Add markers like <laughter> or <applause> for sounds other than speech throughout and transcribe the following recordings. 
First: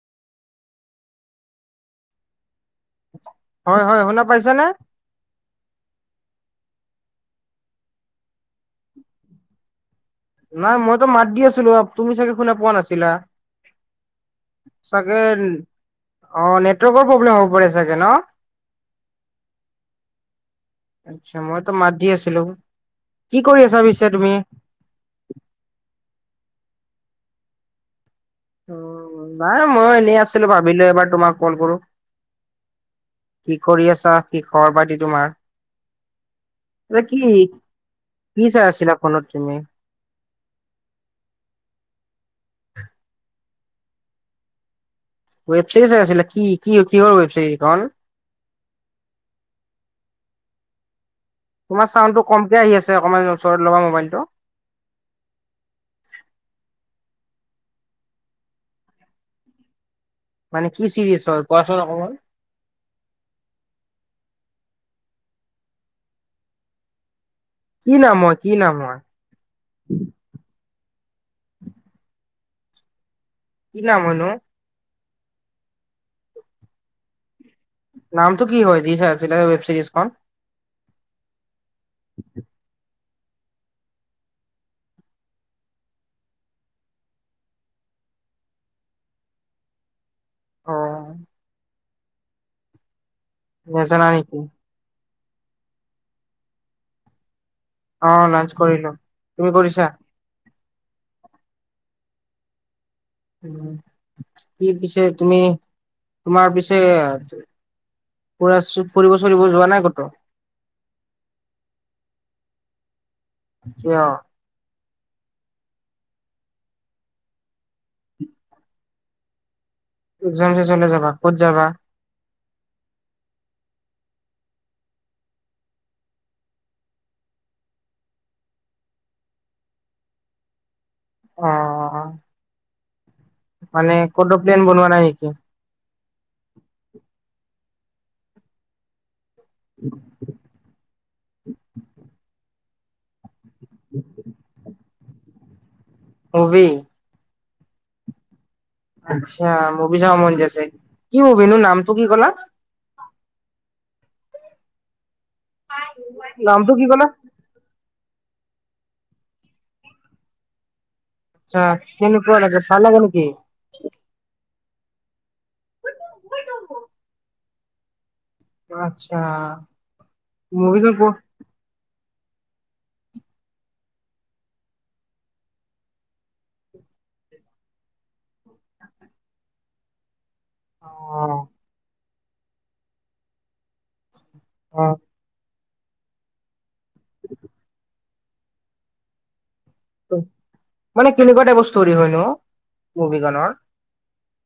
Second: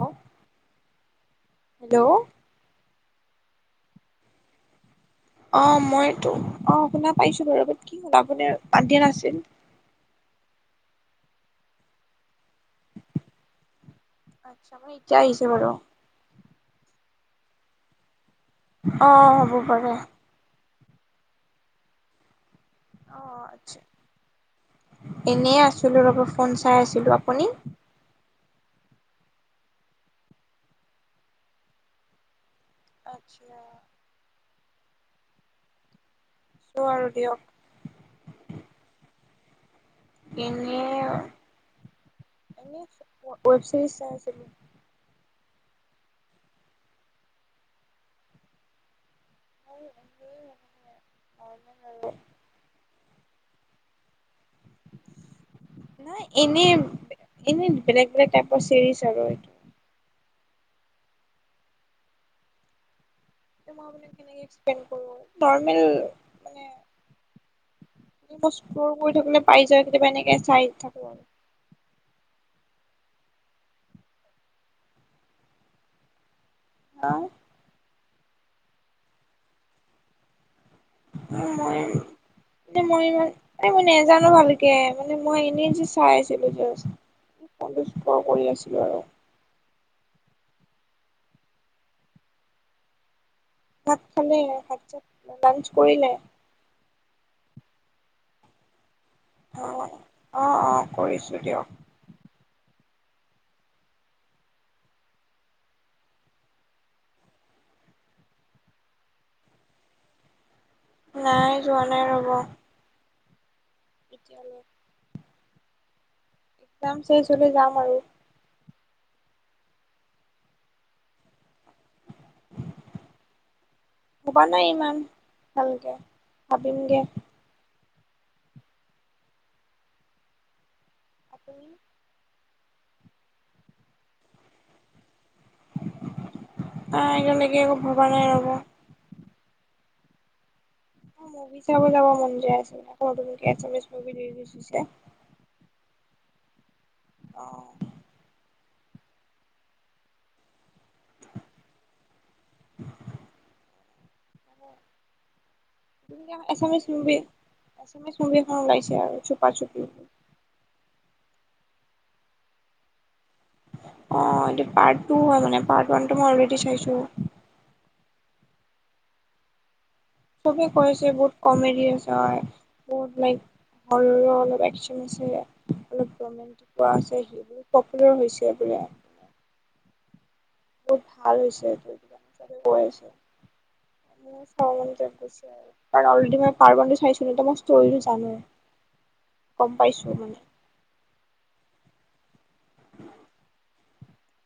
Hello hello হয় হয় শুনা পাইছেনে অ মইতো অ শুনা পাইছো বাৰু কি হল আপোনাৰ আগতে মাত দিয়া নাছিল নাই মইতো মাত দি আছিলো তুমি চাগে শুনা পোৱা নাছিলা ছিলা আচ্ছা মানে ছাগে এতিয়া আহিছে বাৰু অ নেটৱৰ্কৰ প্ৰব্লেম হ'ব পাৰে চাগে ন অ হ'ব পাৰে আচ্ছা মইতো মাত দি আছিলো অ কি কৰি আচ্ছা। আছা পিছে তুমি এনেই আছিলো ৰ'ব ফোন চাই আছিলো আপুনি? নাই মইয়ো এনেই আছিলো। ভাবিলো এবাৰ তোমাক কল কৰো। আচ্ছা কি কৰি আছা? কি খৰ পাতি তোমাৰ? আছো এ', আৰু কি দিয়ক কি চাই আছিলা। ফোনত তুমি? এনে এনে ৱেব চিৰিজ চাই আছিলোঁ। ৱেব চিৰিজ চাই আছিলা। কি কি কিহৰ ৱেব চিৰিজ এখন খন? <unintelligible> আ', অকমান ওচৰত লবা মোবাইলটো নাই। এনে এনে বেলেগ বেলেগ টাইপৰ চিৰিজ আৰু এইটো মানে কি চিৰিছ হয়। কোৱাচোন অকমান মই মানে কেনেকে এক্সপ্ৰেছ কৰো। নৰ্মেল মানে কি নাম হয় কি মই নাম স্ক্ৰল হয় কৰি থাকোঁতেনে পাই যাওঁ। কেতিয়াবা এনেকে চাই থাকো আৰু কি নাম হয় নো? অ', নামটো কি হয়? যি চাই আছিলা ৱেব চিৰিজখন। মই। মই ইমান এই মই নাজানো ভালকে মানে মই এনেই যে চাই আছিলো। জা <unintelligible> কৰি আছিলো আৰু অ', ভাত নেজানা নেকি খালে ভাত চাত লাঞ্চ কৰিলে? অ', লাঞ্চ কৰিলো। তুমি কৰিছা অ', অ, অ, কৰিছো দিয়ক। <unintelligible> পিছে তুমি তোমাৰ পিছে <unintelligible> ফৰিব চুৰিব যোৱা নাই কতো? নাই। যোৱা নাই, ৰ'ব। কিয়? <unintelligible> যাম চাই চবে যাম আৰু <inaudible> চলে যাবা ক'ত যাবা? <unintelligible> ভবা নাই ইমান ভালকে ভাবিম দিয়া। অ আপুনি মানে কটো প্লেন বনোৱা নাই নেকি? নাই তেনেকে একো ভবা নাই ৰ'ব। <inaudible> মুভি চাব যাব মন গৈ আছে। নতুনকে আছামিছ ৰিলিছ হৈছে। মুভি। অ', আচ্ছা, মুভি চাব মন গৈছে কি মুভি নো নামটো কি কলা? <inaudible> নামটো কি এছামিছ ক'লা মুভি এখন ওলাইছে আৰু চুপা চুপি। চা কেনেকুৱা লাগে। ভাল লাগে নেকি? অ', এইটো পাৰ্ট টু হয় মানে পাৰ্ট ওৱান টো মই অলৰেদি চাইছো। আচ্ছা', চবে মুভিখন ক কৈছে বহুত কমেডি <unintelligible> হয়। বহুত লাইক ঘৰৰ অলপ একচন আছে। <unintelligible> <unintelligible> পপুলাৰ হৈছে। <unintelligible> অ বহুত ভাল হৈছে। <unintelligible> <unintelligible> অ অলৰেডি মই পাৰ্ত ওৱান টো চাইছো ন মই ষ্টৰিটো জানো। গম পাইছো। <unintelligible> মানে কেনেকুৱা টাইপৰ ষ্টৰি হয়নো, মুভিখনৰ?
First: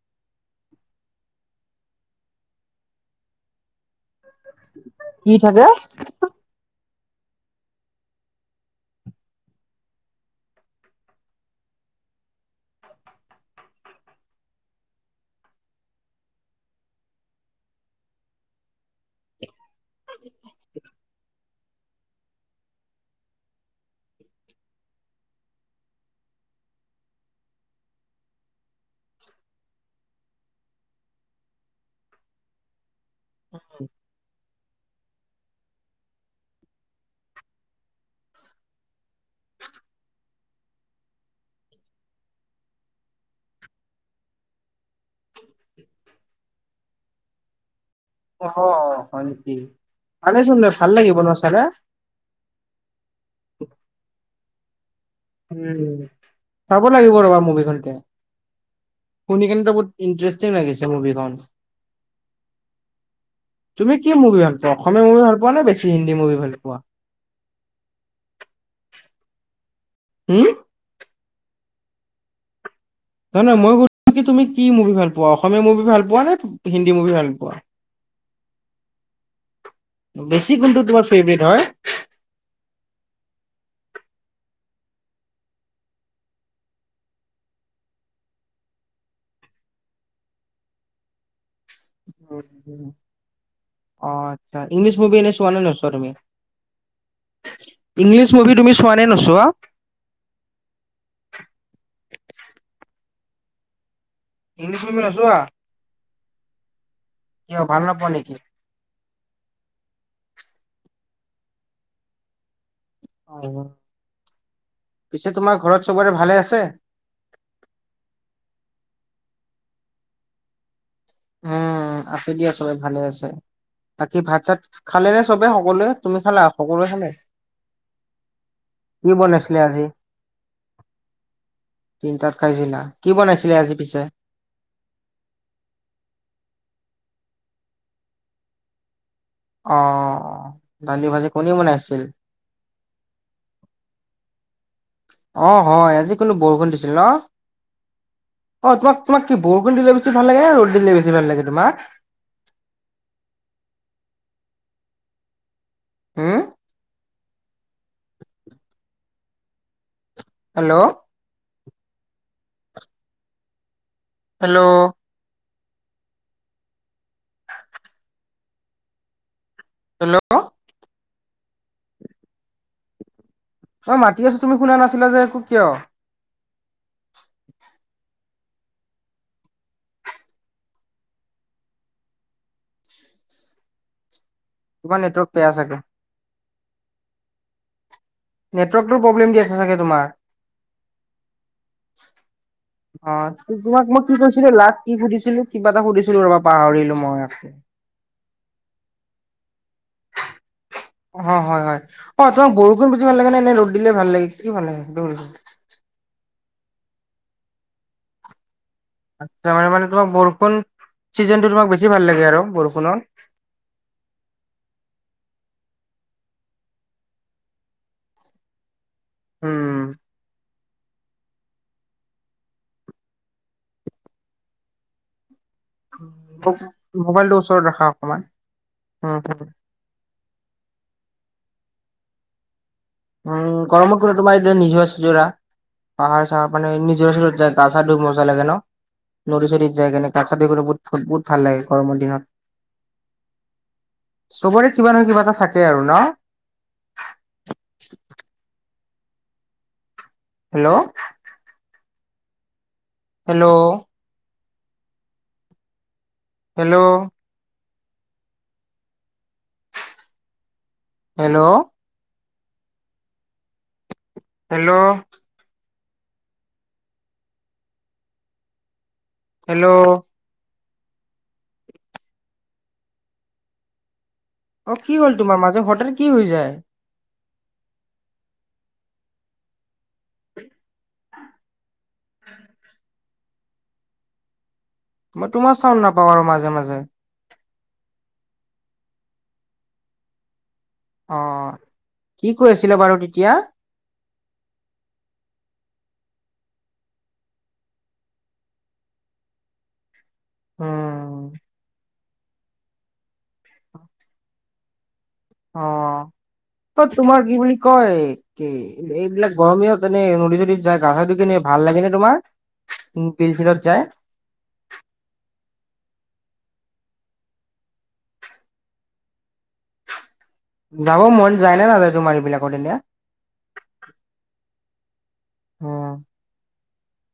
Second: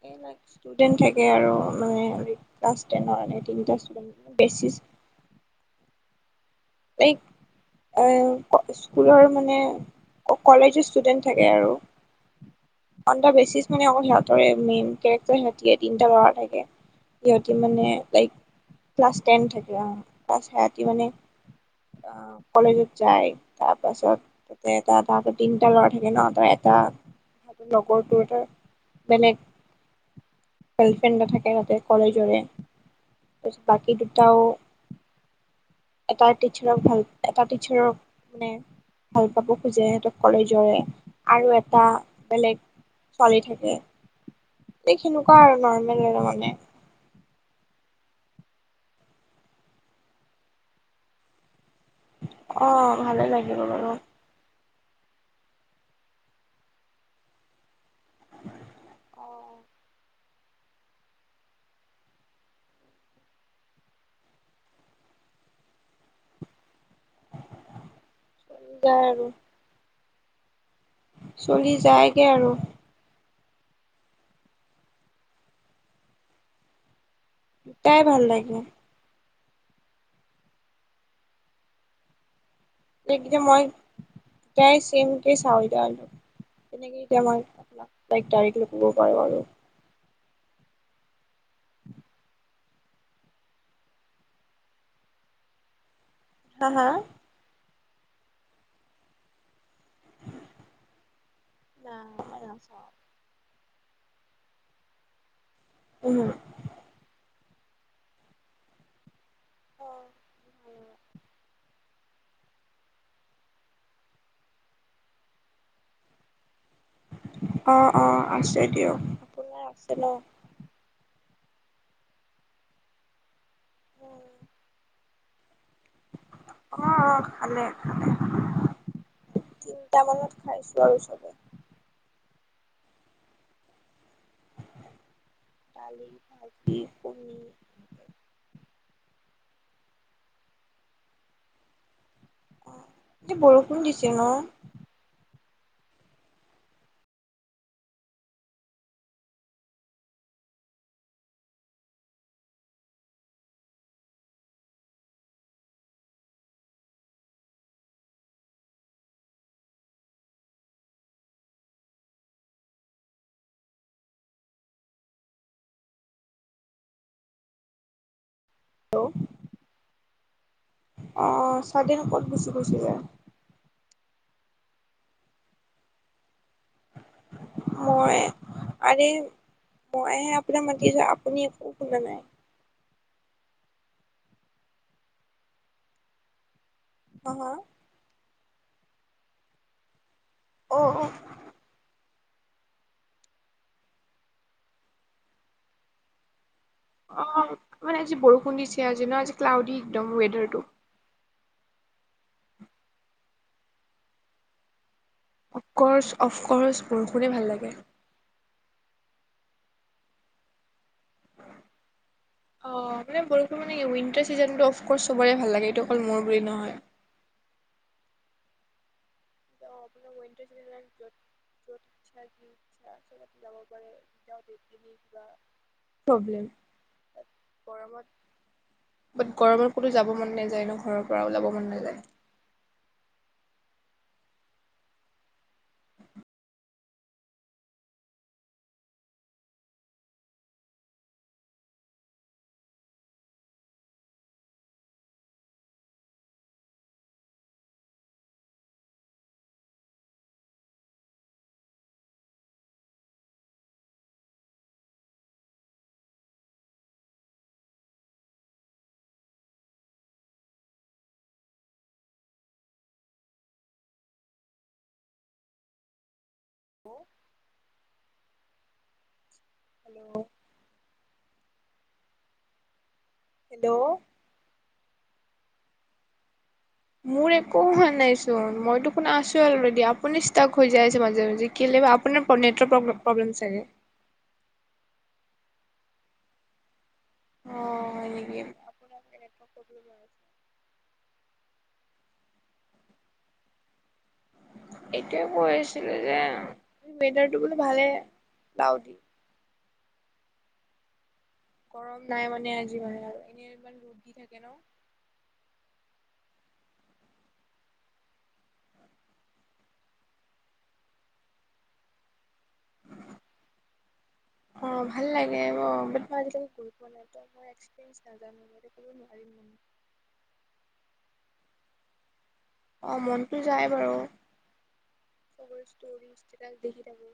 <unintelligible> ষ্টুডেণ্ট থাকে আৰু মানে ক্লাছ টেনৰ এ তিনিটা ষ্টুডেণ্ট। <unintelligible> কি থাকে? <unintelligible> এ স্কুলৰ মানে, কলেজৰ ষ্টুডেণ্ট থাকে আৰু। অন দ বেচিছ মানে অকল সিহঁতে মেইন কেৰেক্টাৰ সিহঁতিয়ে তিনিটা লৰা থাকে। সিহঁতি মানে লাইক ক্লাছ টেন থাকে। <unintelligible> অ', কলেজত যায় তাৰ পাছত তাতে এটা তাহাতৰ তিনিটা ল'ৰা থাকে ন তাৰ এটা <unintelligible> লগৰটো হে বেলেগ গাৰ্লফ্ৰেণ্ড নাথাকে <unintelligible> কলেজৰে। বাকী দুটাও। <unintelligible> টিচাৰক ভাল <unintelligible> এটা টিচাৰক মানে ভাল পাব খোজে সিহঁতৰ কলেজৰে আৰু এটা বেলেগ ছোৱালি থাকে এই সেনেকুৱা আৰু নৰ্মেল আৰু মানে। অ', হয় নেকি, মানেচোন ন ভাল লাগিব নহ চালে। অ', ভালেই লাগিব বাৰু। উ চাব লাগিব ৰ'বা মুভিখন এতিয়া, শুনি কেনেটো বহুত ইণ্টাৰেষ্ট <unintelligible> লাগিছে মুভিখন। তুমি কি মুভি ভাল পোৱা, অসমীয়া মুভি ভাল পোৱা নে হিন্দী মূভি ভাল পোৱা? গাই আৰু উম। চলি যায়গে আৰু। নহয় নহয় মই সুধছো কি, তুমি কি মুভি ভাল পোৱা অসমীয়া মুভি ভাল পোৱা নে হিন্দী মুভি ভাল পোৱা? দুতাই ভাল লাগে। বেছি কোনটো তোমাৰ ফেভৰেট হয়? এইকেইটা মই <unintelligible> তেনেকে এতিয়া মই <unintelligible> অ', আচ্ছা, ইংলিশ মুভি এনে চোৱা নে নোচোৱা তুমি? হা হা? ইংলিছ মুভি তুমি চোৱা নে নচোৱা? না মই নাচাওঁ। ইংলিছ মুভি নোচোৱা। উম। কিয় ভাল নোপোৱা নেকি? পিছে তোমাৰ ঘৰত চবৰে ভালে আছে? অ', অ', আছে দিয়ক আপোনাৰ আছে ন? উম আছে দিয়া চবে ভালে আছে, বাকী ভাত চাত খালে নে চবে সকলোৱে? তুমি খালা? অ', সকলোৱে খালে? অ', খালে। কি বনাইছিলে আজি? তিনিটা মানত খাইছো আৰু চবে। তিনটাত খাইছিলা, কি বনাইছিলে আজি পিছে? দালি, ভাজি, কণী। অ' দালি, ভাজি, কণী বনাইছিল? এ, বৰষুণ দিছিল অ'। অ' হয় আজি কোনো বৰষুণ দিছিল ন'? অ' তোমাক তোমাক কি বৰষুণ দিলে বেছি ভাল লাগে নে ৰ'দ দিলে বেছি ভাল লাগে তোমাক? হু? হেল্ল'। হেল্ল'। হেল্ল'। হেল্ল'। অ' <unintelligible> ক'ত গুচি গৈছিলে? মই মাতি আছোঁ, তুমি শুনা নাছিলা যে একো কিয়? মই আৰে মইহে আপোনাক মাতি আছোঁ আপুনি একো শুনা নাই। তোমাৰ নেটৱৰ্ক বেয়া চাগে। <unintelligible> নেটৱৰ্কটো প্ৰব্লেম দি আছে চাগে তোমাৰ। অ', অ'। অ' ত-তোমাক মই কি কৈছিলোঁ, লাষ্ট কি সুধিছিলোঁ, কিবা এটা সুধিছিলোঁ ৰ'বা পাহৰিলোঁ। অ' মানে আজি বৰষুণ দিছে আজি ন' আজি ক্লাউডি একদম ৱেইডাৰটো। অ', হয় হয়। অ' তোমাক বৰষুণ বেছি ভাল লাগে নে ৰ'দ দিলে ভাল লাগে, কি ভাল লাগে সেইটো সুধিছোঁ। অফকৰ্চ অফকৰ্চ বৰষুণে ভাল লাগে। আচ্ছা, মানে মানে তোমাৰ বৰষুণ ছিজনটো তোমাক বেছি ভাল লাগে আৰু বৰষুণত। টো মানে কি উইণতাৰ চিজনটো অফকৰ্চ চবৰে ভাল লাগে, এইটো অকল মোৰ বুলি নহয়। উম। <unintelligible> <unintelligible> প্ৰব্লেম। মোবাইলটো ওচৰত ৰাখা গৰমত অকমান। হু, বাট হু। গৰমত ক'তো যাব মন নেযায় ন' ঘৰৰ পৰা ওলাব মন নাযায়। উম, গৰমত কোনে তোমাৰ এতিয়া নিজৰা ছিজৰা। পাহাৰ চাহাৰ মানে নিজৰা চিজৰাত যায় গা চা ধুই মজা লাগে ন'? নদি চদিত যায় কিনে, গা চা ধুই কিনে বহুত বহুত ভাল লাগে গৰমৰ দিনত। চবৰে কিবা নহয় কিবা এটা থাকে আৰু ন'? <inaudible> Hello. Hello. Hello. Hello. Hello. <unintelligible> Hello. Hello. অ' কি হ'ল তোমাৰ, মাজে হঠাতে কি হৈ যায়? মোৰ একো হোৱা নাইচোন, মইতো শুনা আছোঁ অলৰেডি, আপুনি ষ্টক হৈ যাই আছে মাজে মাজে। কেলে বা, আপোনাৰ নেটৱৰ্ক প্ৰব-প্ৰব্লেম চাগে। মই তোমাৰ চাউণ্ড নাপাও আৰু মাজে মাজে অ', হয় নেকি? তাকেটো, ক'বই নোৱাৰো। অ', অ', কি কৈ আছিলে বাৰু তেতিয়া? এইটোয়ে কৈ আছিলো যে, ৱেডাৰটো বোলো ভালেই, ক্লাউদি। উম। গৰম নাই মানে আজি মানে আৰু এনেই ইমান ৰ'দ দি থাকে ন। অ', ক'ত তোমাৰ কি বুলি কয় কি এই-এইবিলাক গৰম দিনত এনে নদী চদীত যায়, গা চা ধুই কিনে ভাল লাগে নে তোমাৰ? <unintelligible> বিলচিলত যায়। অ', ভাল লাগে বাও, বাত মই আজিলৈকে গৈ পোৱা নাই ত' মই এক্সপেৰিয়ে নাজানো <unintelligible> ক'ব নোৱাৰিম মানে। যাব মন যায় নে নাযায়, তোমাৰ এইবিলাকত এনে। অ', মনটো যায় বাৰু, এইবোৰ উম ষ্টৰিছ ষ্টেটাছ দেখি থাকো।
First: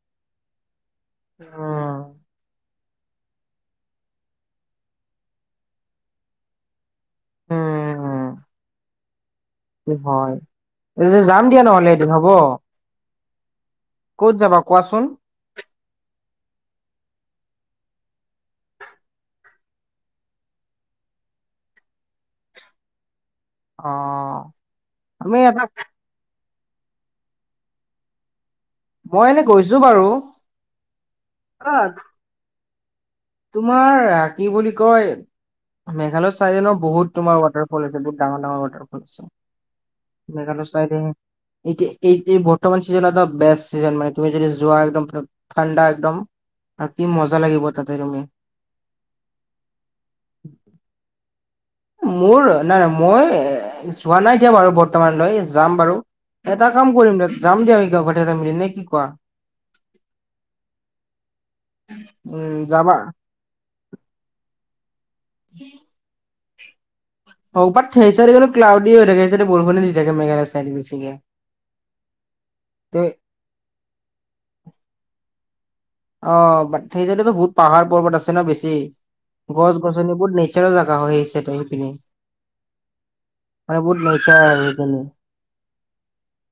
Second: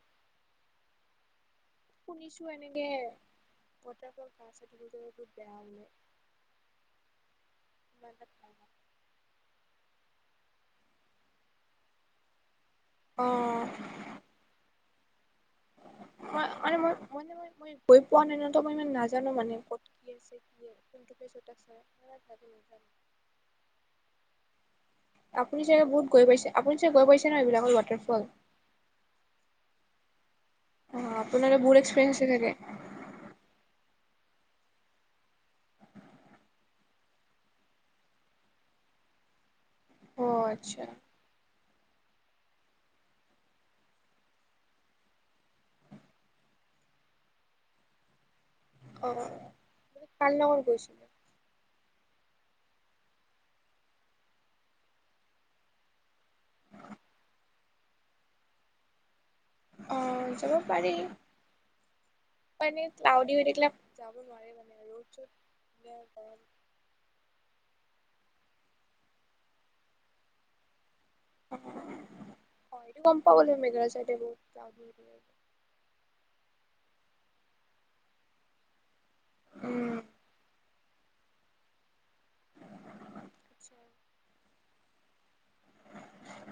অ' শুনিছো এনেকে ৱাতাৰফল এটা আছে <unintelligible> সেইটো বহুত বেয়া বোলে তাত <unintelligible> সেইটো হয়, <unintelligible> যাম দিয়া নহ'লে এদিন হ'ব। অ' ক'ত যাবা, কোৱাচোন? মই অ', মানে, মই মানে, মই গৈ পোৱা নাই ন, ত মই ইমান নাজানো, মানে ক'ত কি আছে? <unintelligible> মই ইমান ভাল কে নাজানো। অ আমি আপুনি এটা চাগে বহুত গৈ পাইছে, আপুনি চাগে গৈ পাইছে ন এইবিলাকত ৱাটাৰফল। মই এনে গৈছো বাৰু। অ', আপোনাৰো অ বহুত এক্সপিৰিয়েঞ্চ আছে চাগে। তোমাৰ কি বুলি কয় মেঘালয় চাইদে ন বহুত তোমাৰ ৱাটাৰফল আছে, বহুত ডাঙৰ ডাঙৰ অ ৱাটাৰফল্ছ। মেঘালয়ৰ আচ্ছা চাইডে এতিয়া, এই এই বৰ্তমান চিজন এটা বেষ্ট চিজন মানে তুমি যদি যোৱা একদম। ঠাণ্ডা একদম, থাকি মজা লাগিব, তাতে তুমি। অ', তুমি কাৰ লগত গৈছিল মোৰ নাই নাই, মই অ', যোৱা নাই দিয়া বাৰু বৰ্তমানলৈ যাম বাৰু। এটা কাম কৰিম, যাম দিয়া আমি <unintelligible> মিলি, নে কি কোৱা? অ', যাব পাৰি। উম। এনে যাবা ক্লাইডি হৈ থাকিলে যাব নোৱাৰি মানে ৰদ চদ <unintelligible> গৰম সৌপাত সেইচাই গ'লে ক্লাউডিয়ে হৈ থাকে, সেইচাইদে বৰষুনে দি থাকে, মেঘালয় চাইদে বেছিকে। <unintelligible> হয়, ত এইটো গম পাও বাৰু মেঘালয় চাইদে বৰষুণ <unintelligible> অ', বাত সেইচাইদেতো বহুত পাহাৰ পৰ্বত আছে ন বেছি। গছ উম গছনি, বহুত নেচাৰেল জেগা হয়, সেই চাইদে সেইপিনে। মানে বহুত <unintelligible> আৰু সেইখিনি।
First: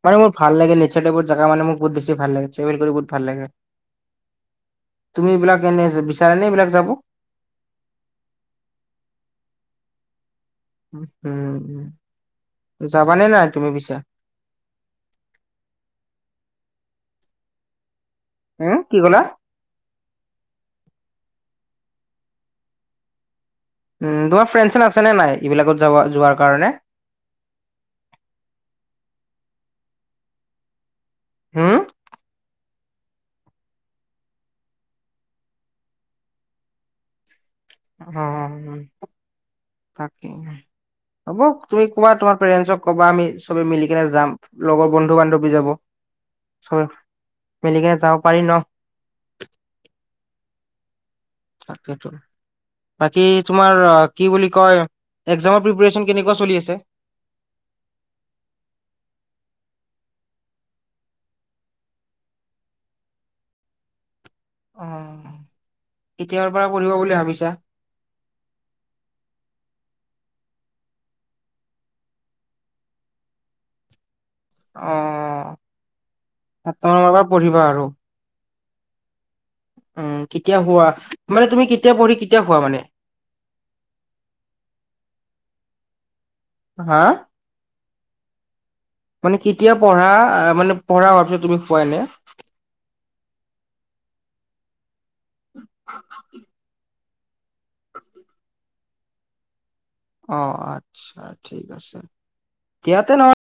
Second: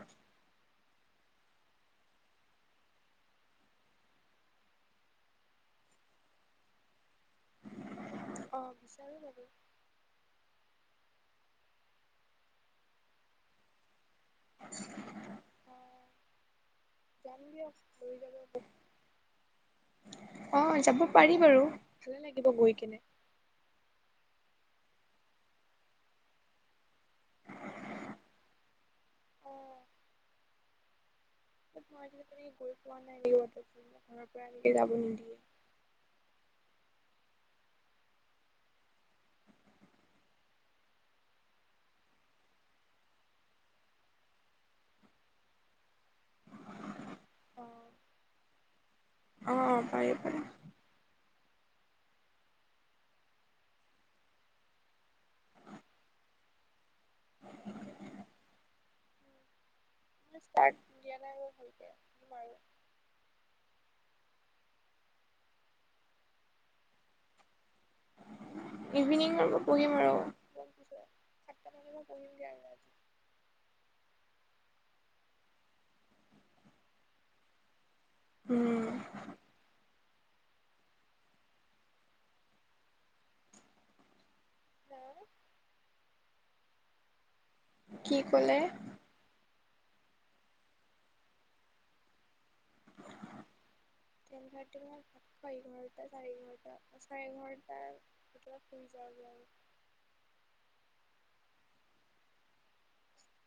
মানে মোৰ ভাল লাগে, নেচাৰ টাইপৰ জেগা মানে মোৰ বহুত বেছি ভাল লাগে, ট্ৰেভেল কৰি বহুত ভাল লাগে। তুমি এইবিলাক এনে যে বিচাৰা নে এইবিলাক যাব? অ', বিচাৰো মানে। উম, উম, যাবানে নাই তুমি পিছে। অ', যাম দিয়া ৰবিবাৰে। হে কি ক'লা? অ', যাব পাৰি বাৰু ভালে লাগিব গৈ কিনে। উম তোমাৰ ফ্ৰেণ্ড চেন আছে নে নাই এইবিলাকত যাব যোৱাৰ কাৰণে। অ'। হুম মইনে গৈ পোৱা নাই লাগিব ঘৰৰ পৰা এনেকে যাব নিদিয়ে। অ', অ', তাকেই হ'ব তুমি কবা তোমাৰ পেৰেণ্টছ কবা আমি চবে মিলি কেনে যাম। লগৰ বন্ধু বান্ধৱী যাব চব অ অ মিলিকেনে যাব পাৰিম ন। অ', পাৰি, পাৰি। তাকেইতো। বাকী তোমাৰ কি বুলি কয় এক্সামৰ প্ৰিপেৰে্চন কেনেকুৱা চলি আছে। <unintelligible> দিয়া নাই ভালকে তোমাৰো। অ', কেতিয়াৰ পৰা পঢ়িব বুলি ভাবিছা। ইভিনিংৰ পৰা পঢ়িম আৰু। সাতটা মানৰ পৰা পঢ়িমগে আৰু ৰাতি অ', সাতা মানৰ পৰা পঢ়িবা আৰু। উম। উম কেতিয়া হোৱা মানে তুমি কেতিয়া পঢ়ি কেতিয়া হোৱা মানে। হা কি ক'লে মানে কেতিয়া পঢ়া মানে পঢ়া হোৱাৰ পিছত তুমি শোৱাই এনে। টেন থাৰ্টি মান বা এঘাৰটা চাৰে এঘাৰটা। চাৰে এঘৰোটাৰ ভিতৰত শুই যোৱাগ আৰু। অ', আচ্ছা ঠিক আছে, দিয়া তেতিয়া নহয়